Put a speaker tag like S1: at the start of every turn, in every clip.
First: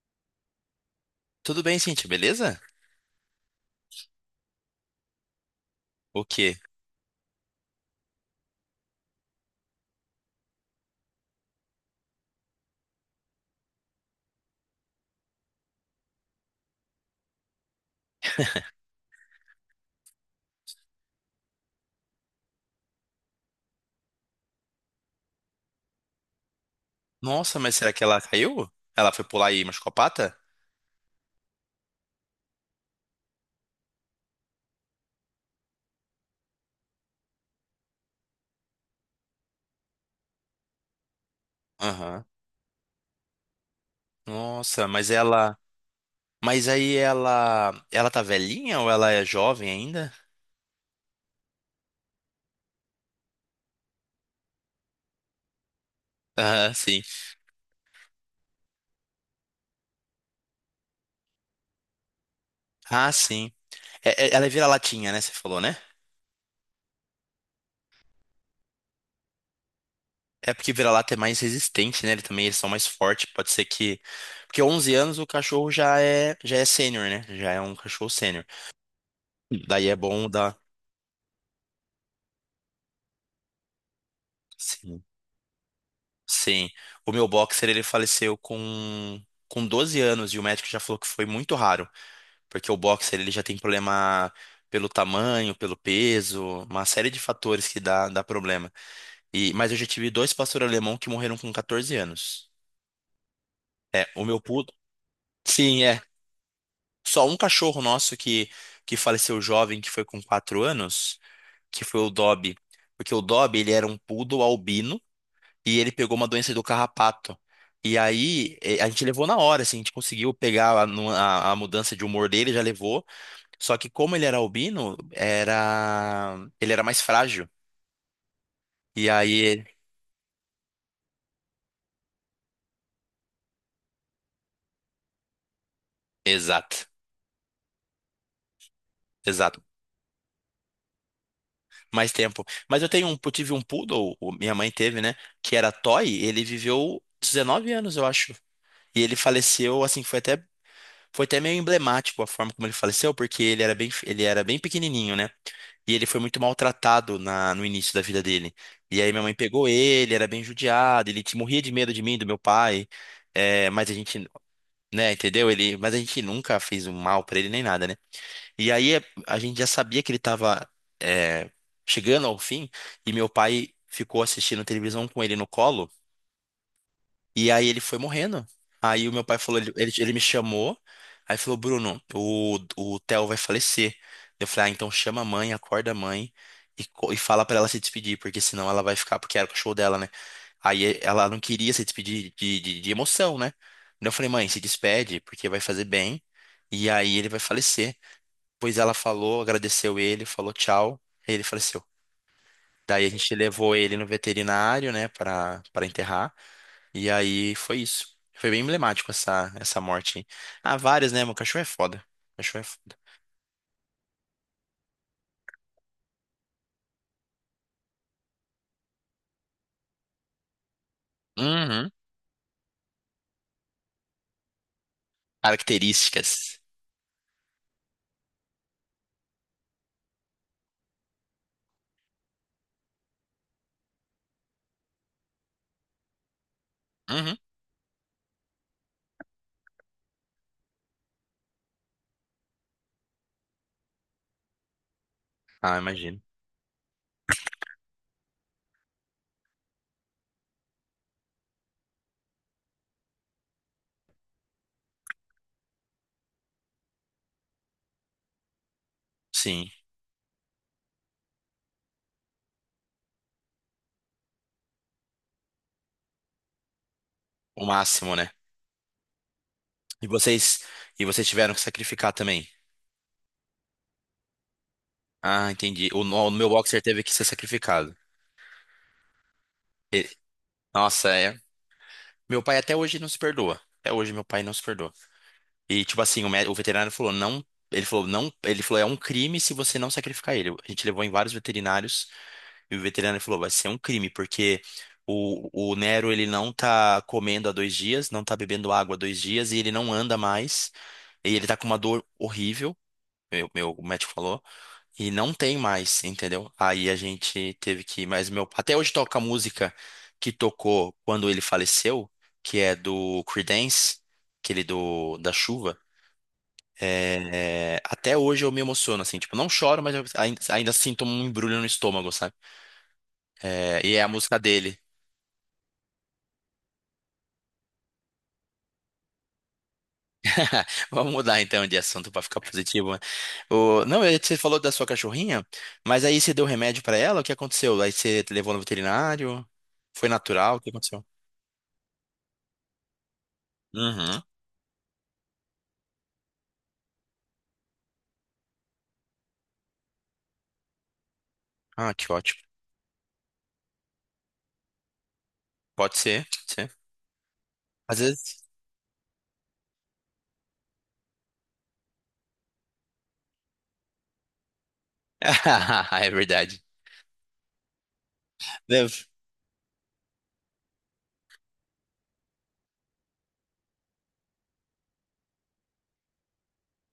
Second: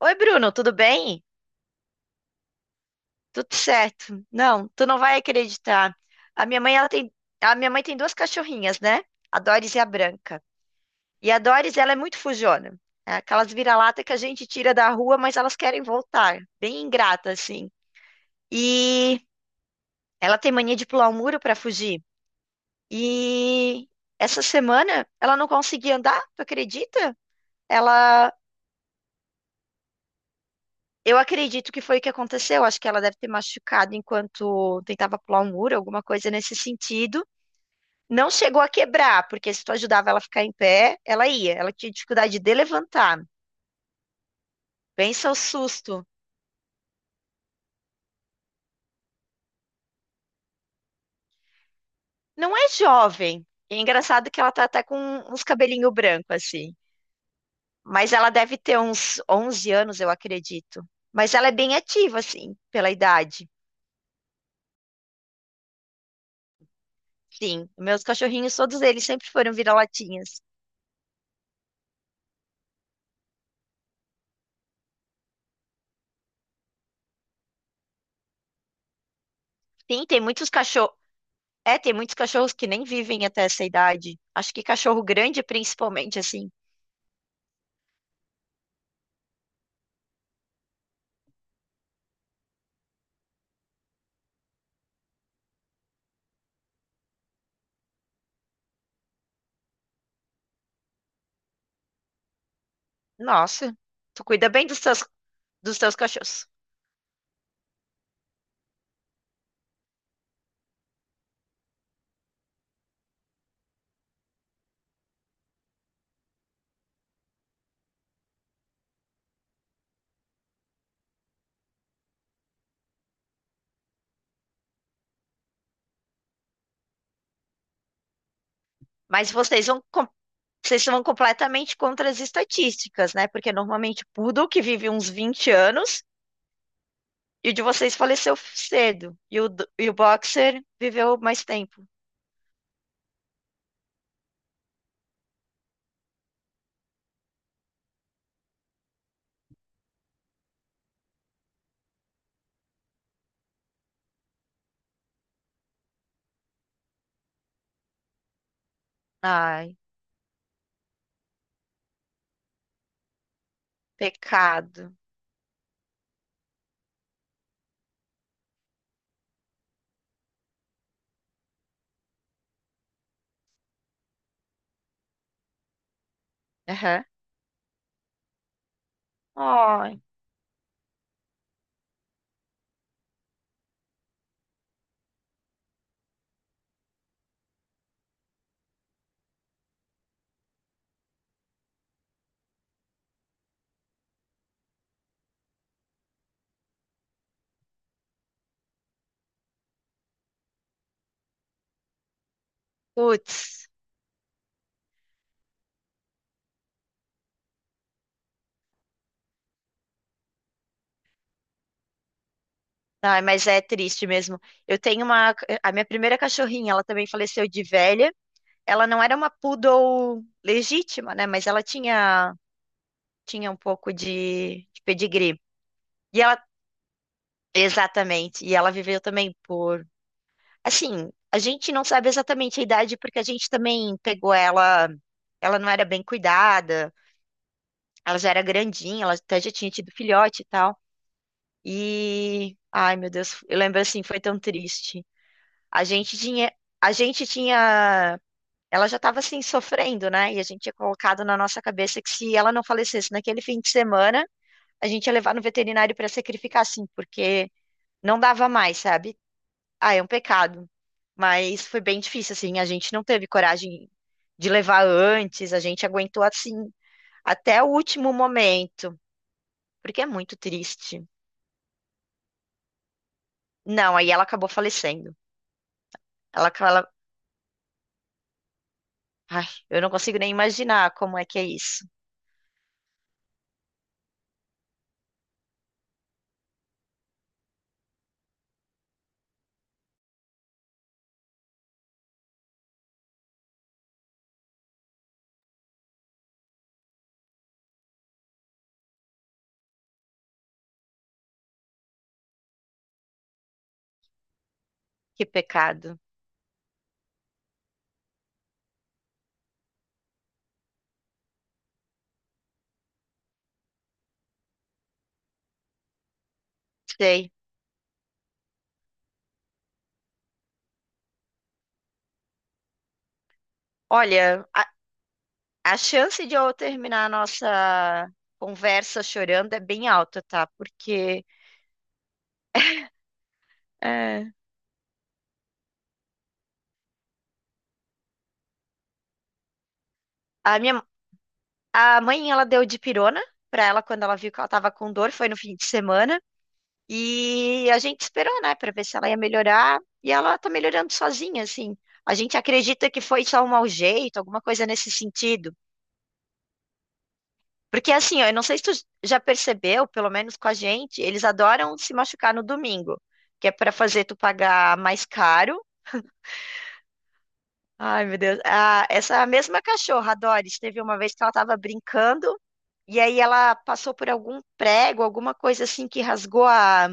S1: Oi, Bruno, tudo bem?
S2: Tudo bem, Cintia, beleza?
S1: Tudo certo. Não, tu não vai acreditar.
S2: O
S1: A
S2: quê?
S1: minha mãe, ela tem, a minha mãe tem duas cachorrinhas, né? A Doris e a Branca. E a Doris, ela é muito fujona. É aquelas vira-lata que a gente tira da rua, mas elas querem voltar. Bem ingrata, assim. E ela tem mania de pular o muro para fugir. E essa semana ela não conseguia andar, tu acredita?
S2: Nossa, mas será que ela
S1: Ela
S2: caiu? Ela foi pular e machucou a pata?
S1: Eu acredito que foi o que aconteceu. Acho que ela deve ter machucado enquanto tentava pular um muro, alguma coisa nesse sentido. Não chegou a quebrar, porque se tu ajudava ela a ficar em pé, ela ia. Ela tinha
S2: Aham.
S1: dificuldade de levantar.
S2: Nossa, mas
S1: Pensa o
S2: ela.
S1: susto.
S2: Mas aí ela. Ela tá velhinha ou ela é jovem ainda?
S1: Não é jovem. E é engraçado que ela tá até com uns cabelinho branco,
S2: Aham,
S1: assim.
S2: sim.
S1: Mas ela deve ter uns 11 anos, eu acredito. Mas ela é bem ativa, assim, pela
S2: Ah,
S1: idade.
S2: sim. Ela é vira-latinha, né? Você falou, né?
S1: Sim, meus cachorrinhos, todos eles sempre foram vira-latinhas.
S2: É porque vira-lata é mais resistente, né? Ele também eles são mais fortes. Pode ser que. Porque 11 anos o cachorro já é sênior, né? Já é um cachorro sênior. Daí é
S1: Sim, tem
S2: bom
S1: muitos
S2: dar.
S1: cachorros. É, tem muitos cachorros que nem vivem até essa idade. Acho que cachorro grande, principalmente, assim.
S2: Sim, o meu boxer ele faleceu com 12 anos e o médico já falou que foi muito raro, porque o boxer ele já tem problema pelo tamanho, pelo peso, uma série de fatores que dá problema. E mas eu já tive dois pastor alemão que morreram com 14 anos.
S1: Nossa,
S2: É,
S1: tu
S2: o meu
S1: cuida bem
S2: poodle.
S1: dos
S2: Sim,
S1: teus
S2: é.
S1: cachorros.
S2: Só um cachorro nosso que faleceu jovem, que foi com 4 anos, que foi o Dobby, porque o Dobby ele era um poodle albino e ele pegou uma doença do carrapato. E aí, a gente levou na hora, assim, a gente conseguiu pegar a mudança de humor dele, já levou. Só que como ele era albino, era ele era mais frágil. E
S1: Mas
S2: aí,
S1: vocês vão, vocês vão completamente contra as estatísticas, né? Porque normalmente o poodle que vive uns 20 anos
S2: exato,
S1: e o de vocês faleceu cedo. E
S2: exato.
S1: e o boxer viveu mais tempo.
S2: Mais tempo. Mas eu tive um poodle, minha mãe teve, né? Que era toy, ele viveu 19 anos, eu acho. E ele faleceu, assim, Foi até meio emblemático a forma como ele faleceu, porque ele era bem pequenininho, né? E ele foi muito maltratado no início da vida dele. E aí minha mãe pegou
S1: Ai,
S2: ele, era bem judiado, morria de medo de mim, do meu pai. É, mas a gente,
S1: pecado.
S2: né, entendeu? Mas a gente nunca fez um mal pra ele nem nada, né? E aí a gente já sabia que ele tava, é, chegando ao fim, e meu pai ficou assistindo televisão com ele no colo.
S1: Aham.
S2: E aí ele foi morrendo. Aí o meu pai falou, ele, ele
S1: Ai,
S2: ele me chamou, aí falou, Bruno, o Theo vai falecer. Eu falei, ah, então chama a mãe, acorda a mãe e fala pra ela se despedir, porque senão ela vai ficar, porque era o cachorro dela, né? Aí ela não queria se despedir de emoção, né? Então eu falei, mãe, se despede, porque vai fazer bem, e aí ele vai falecer. Pois ela falou, agradeceu ele, falou tchau, e ele faleceu. Daí a gente
S1: putz.
S2: levou ele no veterinário, né, para enterrar. E aí foi isso. Foi bem emblemático essa morte aí. Ah, várias, né? Meu cachorro é foda. Cachorro é foda.
S1: Ai, mas é triste mesmo. Eu tenho uma. A minha primeira cachorrinha, ela também faleceu de velha. Ela não era uma poodle legítima, né?
S2: Uhum.
S1: Tinha um pouco de pedigree. E ela.
S2: Características.
S1: Exatamente. E ela viveu também por. Assim, a gente não sabe exatamente a idade, porque a gente também pegou ela. Ela não era bem cuidada,
S2: Uhum.
S1: ela já era grandinha, ela até já tinha tido filhote e tal. E. Ai, meu Deus, eu lembro assim, foi tão triste.
S2: Ah,
S1: A gente
S2: imagino.
S1: tinha, a gente tinha, ela já estava assim sofrendo, né? E a gente tinha colocado na nossa cabeça que se ela não falecesse naquele fim de semana, a gente ia levar no veterinário para sacrificar, assim, porque não dava mais, sabe?
S2: Sim.
S1: Ah, é um pecado. Mas foi bem difícil, assim. A gente não teve coragem de levar antes, a gente aguentou assim até
S2: O
S1: o último
S2: máximo, né?
S1: momento, porque
S2: E
S1: é muito
S2: vocês, e
S1: triste.
S2: vocês tiveram que sacrificar também.
S1: Não, aí ela acabou falecendo.
S2: Ah, entendi. O, no- o meu
S1: Ela,
S2: boxer
S1: ela,
S2: teve que ser sacrificado.
S1: ai, eu não
S2: E-
S1: consigo nem imaginar
S2: Nossa,
S1: como é
S2: é.
S1: que é isso.
S2: Meu pai até hoje não se perdoa. Até hoje meu pai não se perdoa. E tipo assim, o veterinário falou, não. Ele falou, não. Ele falou, é um crime se você não sacrificar ele. A gente levou em vários veterinários. E o veterinário falou, vai ser um crime, porque o Nero, ele não tá comendo há 2 dias, não tá bebendo água há 2 dias, e ele não anda mais, e ele tá com uma dor horrível, meu médico falou, e
S1: Que
S2: não tem
S1: pecado.
S2: mais, entendeu? Aí a gente teve que, mas meu, até hoje toca a música que tocou quando ele faleceu, que é do Creedence, aquele do, da chuva,
S1: Sei.
S2: é, até hoje eu me emociono, assim, tipo, não choro, mas eu ainda sinto um embrulho no estômago, sabe? É, e é a música
S1: Olha,
S2: dele.
S1: a chance de eu terminar a nossa conversa chorando é bem alta, tá?
S2: Vamos mudar então de assunto para ficar positivo, né? Não, é que
S1: É,
S2: você falou da sua cachorrinha, mas aí você deu remédio para ela? O que aconteceu? Aí você levou no veterinário? Foi natural?
S1: a
S2: O que
S1: minha
S2: aconteceu?
S1: a mãe ela deu dipirona pra ela quando ela
S2: Uhum.
S1: viu que ela tava com dor, foi no fim de semana. E a gente esperou, né, pra ver se ela ia melhorar, e ela tá melhorando sozinha, assim.
S2: Ah, que
S1: A gente
S2: ótimo.
S1: acredita que foi só um mau jeito, alguma coisa nesse sentido.
S2: Pode ser, pode ser.
S1: Porque
S2: Às
S1: assim, ó, eu
S2: vezes.
S1: não sei se tu já percebeu, pelo menos com a gente, eles adoram se machucar no domingo, que é para fazer tu pagar mais caro.
S2: É verdade.
S1: Ai, meu Deus. Ah,
S2: Deve-
S1: essa mesma cachorra, a Doris, teve uma vez que ela tava brincando e aí ela passou por algum prego, alguma coisa assim que rasgou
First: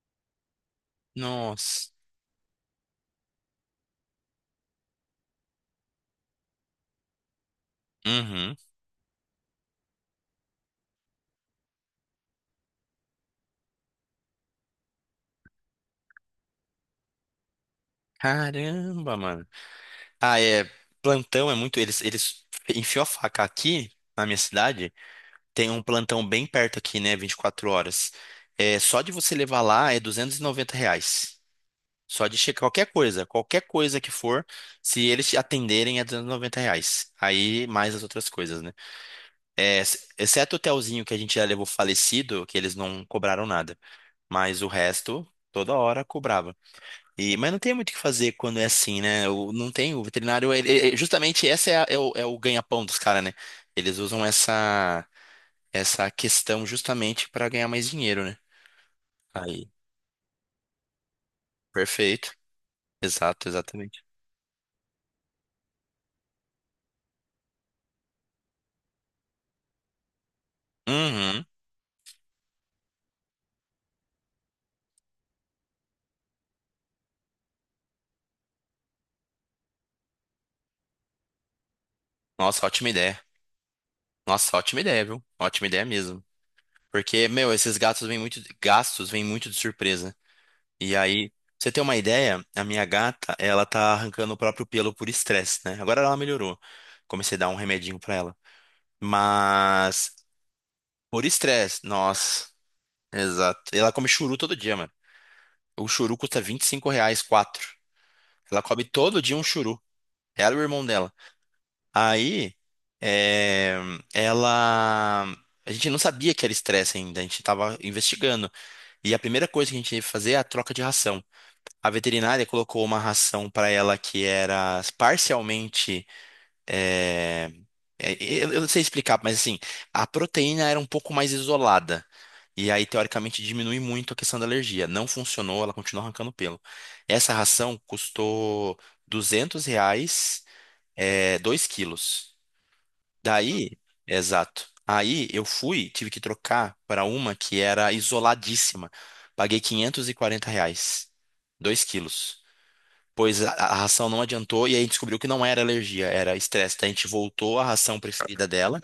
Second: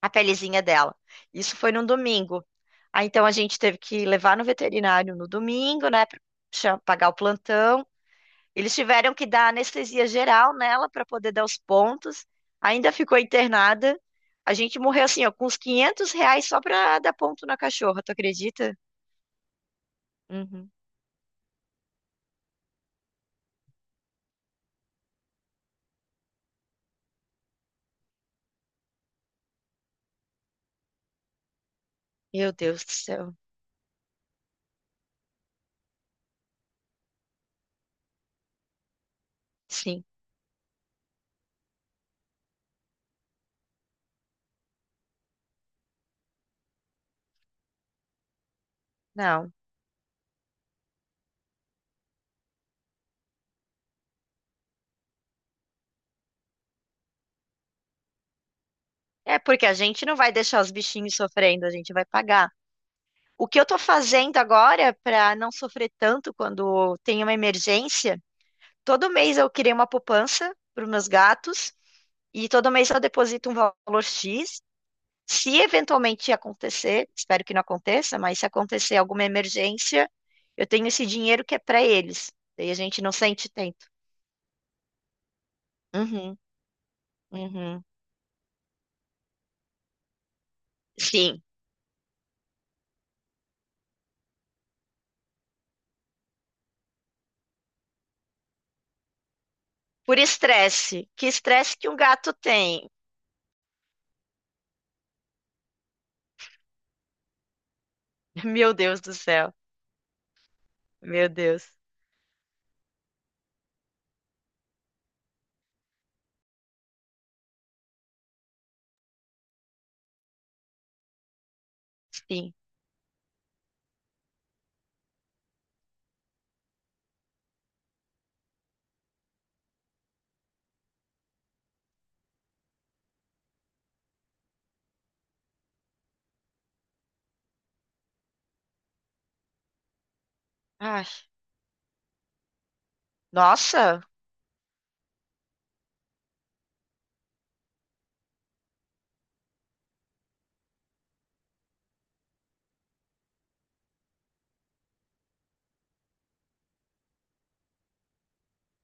S1: a pelezinha dela. Isso foi num
S2: Nossa.
S1: domingo. Ah, então a gente teve que levar no veterinário no domingo, né, pra pagar o plantão.
S2: Uhum.
S1: Eles tiveram que dar anestesia geral nela para poder dar os pontos. Ainda ficou internada. A gente morreu assim, ó, com uns 500 reais só para dar ponto na cachorra, tu acredita?
S2: Caramba, mano. Ah, é.
S1: Uhum.
S2: Plantão é muito. Eles enfiou a faca aqui na minha cidade. Tem um plantão bem perto aqui, né? 24 horas. É, só de você levar lá é R$ 290. Só de
S1: Meu
S2: checar
S1: Deus do céu.
S2: qualquer coisa que for, se eles te atenderem é R$ 290. Aí mais as outras coisas, né? É,
S1: Sim,
S2: exceto o hotelzinho que a gente já levou falecido, que eles não cobraram nada. Mas o resto, toda hora cobrava. Mas não tem muito o que fazer quando é assim, né? O,
S1: não.
S2: não tem, O veterinário, justamente é o ganha-pão dos caras, né? Eles usam essa questão justamente para ganhar mais dinheiro, né?
S1: É porque
S2: Aí,
S1: a gente não vai deixar os bichinhos sofrendo, a gente vai
S2: perfeito.
S1: pagar. O
S2: Exato,
S1: que eu tô
S2: exatamente.
S1: fazendo agora para não sofrer tanto quando tem uma emergência, todo mês eu criei uma poupança para os meus
S2: Uhum.
S1: gatos e todo mês eu deposito um valor X. Se eventualmente acontecer, espero que não aconteça, mas se acontecer alguma emergência, eu tenho esse dinheiro que é para eles.
S2: Nossa,
S1: Daí a
S2: ótima
S1: gente não
S2: ideia.
S1: sente tanto.
S2: Nossa, ótima ideia, viu? Ótima ideia mesmo.
S1: Uhum,
S2: Porque, meu, esses
S1: uhum.
S2: gatos vêm muito, gastos vêm muito de surpresa. E aí, pra
S1: Sim,
S2: você ter uma ideia, a minha gata, ela tá arrancando o próprio pelo por estresse, né? Agora ela melhorou. Comecei a dar um remedinho pra ela. Mas,
S1: por estresse.
S2: por
S1: Que estresse
S2: estresse,
S1: que um gato
S2: nossa.
S1: tem?
S2: Exato. Ela come churu todo dia, mano. O churu custa R$ 25, quatro. Ela
S1: Meu
S2: come
S1: Deus do
S2: todo dia um
S1: céu.
S2: churu. Ela e o irmão dela.
S1: Meu Deus.
S2: Aí, é, ela. A gente não sabia que era estresse ainda, a gente estava investigando. E a primeira coisa que a gente teve que fazer é a troca de ração. A veterinária
S1: Sim.
S2: colocou uma ração para ela que era parcialmente. é, eu não sei explicar, mas assim, a proteína era um pouco mais isolada. E aí, teoricamente, diminui muito a questão da alergia. Não funcionou, ela continua arrancando pelo. Essa ração custou R$ 200,
S1: Ai,
S2: é, 2 quilos. Daí,
S1: nossa,
S2: exato. Aí eu fui, tive que trocar para uma que era isoladíssima. Paguei R$ 540, 2 quilos. Pois a ração não adiantou e aí a gente descobriu que não era alergia, era estresse. Daí a gente voltou à ração preferida dela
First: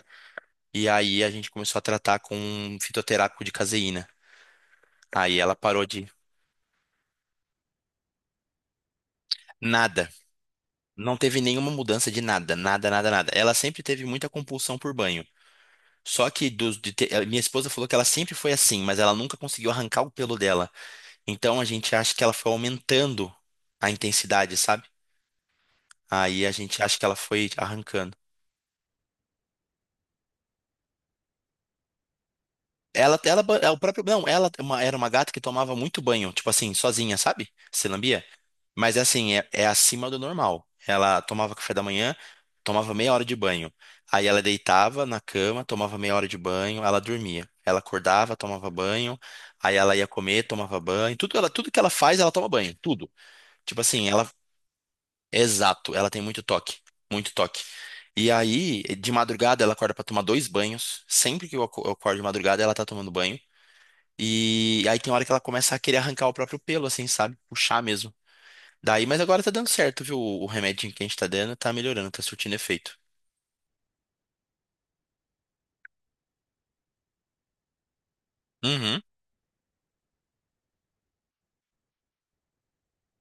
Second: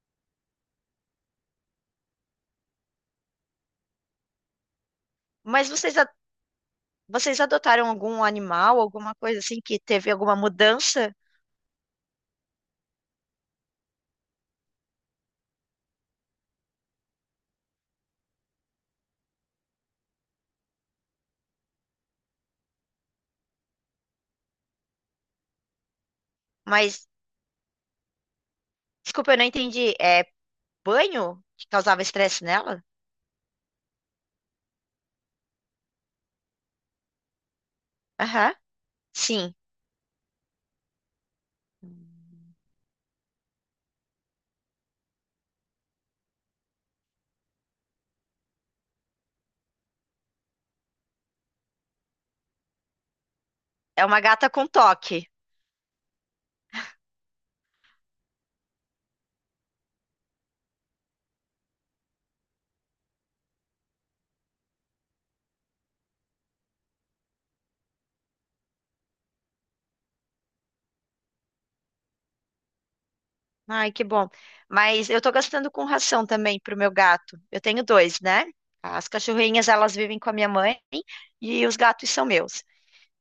S2: e aí a gente começou a tratar com um fitoterápico de caseína. Aí ela
S1: mas
S2: parou
S1: vocês,
S2: de
S1: vocês adotaram algum animal, alguma coisa assim que
S2: nada.
S1: teve alguma mudança?
S2: Não teve nenhuma mudança de nada, nada, nada, nada. Ela sempre teve muita compulsão por banho. Só que minha esposa falou que ela sempre foi assim, mas ela nunca conseguiu arrancar o pelo dela. Então a gente acha que ela foi aumentando a intensidade, sabe? Aí a gente acha que
S1: Mas,
S2: ela foi arrancando.
S1: desculpa, eu não entendi. É banho que causava estresse nela?
S2: É o próprio, não, ela é era uma gata que tomava muito banho, tipo assim, sozinha, sabe? Se lambia.
S1: Aham.
S2: Mas é assim, é,
S1: Sim.
S2: é acima do normal. Ela tomava café da manhã, tomava meia hora de banho. Aí ela deitava na cama, tomava meia hora de banho, ela dormia. Ela acordava, tomava banho, aí ela ia comer, tomava banho. Tudo, ela, tudo que ela faz, ela toma banho, tudo. Tipo
S1: É
S2: assim,
S1: uma
S2: ela,
S1: gata com toque.
S2: exato, ela tem muito toque, muito toque. E aí, de madrugada, ela acorda pra tomar dois banhos. Sempre que eu acordo de madrugada, ela tá tomando banho. E aí tem hora que ela começa a querer arrancar o próprio pelo, assim, sabe? Puxar mesmo. Daí, mas agora tá dando certo, viu? O remedinho que a gente tá dando tá melhorando, tá surtindo efeito.
S1: Ai, que bom. Mas eu tô gastando com ração também pro meu gato. Eu tenho dois, né?
S2: Uhum, é
S1: As cachorrinhas, elas vivem com a minha mãe e os gatos são meus.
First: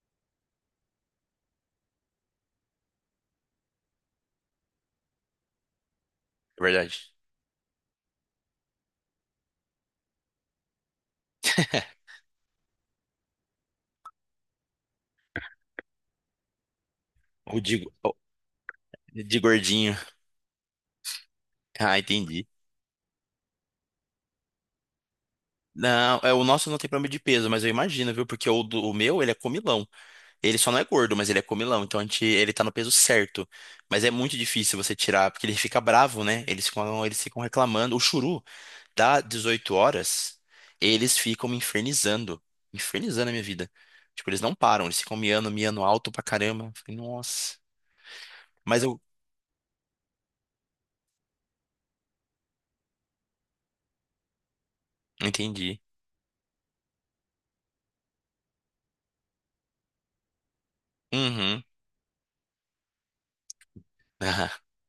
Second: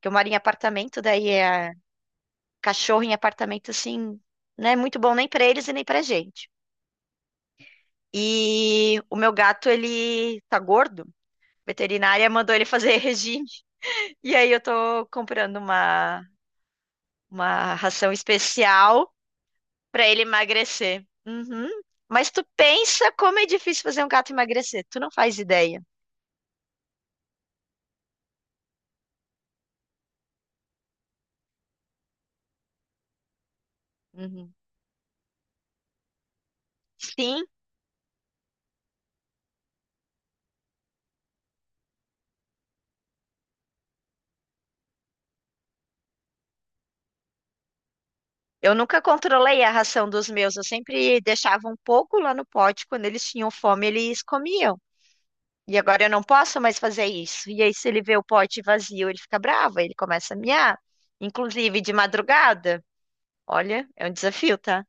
S1: Que eu moro em apartamento, daí é cachorro em apartamento assim, não é muito bom nem pra eles e nem pra gente.
S2: verdade.
S1: E o meu gato, ele tá gordo. A veterinária mandou ele fazer regime. E aí eu tô comprando
S2: O
S1: uma
S2: de, o
S1: ração especial
S2: de gordinho.
S1: pra ele emagrecer. Uhum.
S2: Ah,
S1: Mas tu
S2: entendi.
S1: pensa como é difícil fazer um gato emagrecer. Tu não faz ideia.
S2: Não, é, o nosso não tem problema de peso, mas eu imagino, viu? Porque o meu, ele é comilão. Ele só não é gordo, mas ele é comilão. Então a gente, ele tá no peso certo. Mas é muito
S1: Uhum.
S2: difícil você tirar, porque ele fica bravo, né? Eles ficam
S1: Sim,
S2: reclamando. O churu, dá 18h, eles ficam me infernizando. Infernizando a minha vida. Tipo, eles não param, eles ficam miando, miando alto pra caramba. Eu falei, nossa.
S1: eu
S2: Mas eu
S1: nunca controlei a ração dos meus. Eu sempre deixava um pouco lá no pote. Quando eles tinham fome, eles comiam. E
S2: entendi.
S1: agora eu não posso mais fazer isso. E aí, se ele vê o pote vazio, ele fica bravo, ele começa a miar.
S2: Uhum.
S1: Inclusive de madrugada. Olha, é um desafio, tá?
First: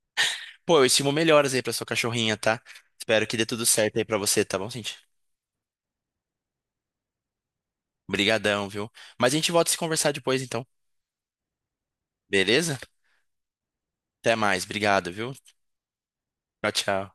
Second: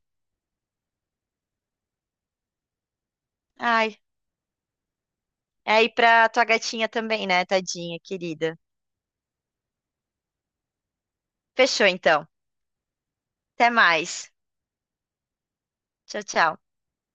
S2: Pô, eu estimo melhoras aí pra sua cachorrinha, tá? Espero que dê tudo
S1: Ai,
S2: certo aí pra você, tá bom, gente?
S1: é aí pra tua gatinha também, né, tadinha, querida?
S2: Obrigadão, viu? Mas a gente volta a se conversar depois, então.
S1: Fechou então.
S2: Beleza?
S1: Até mais.
S2: Até mais, obrigado, viu?
S1: Tchau, tchau.
S2: Tchau, tchau.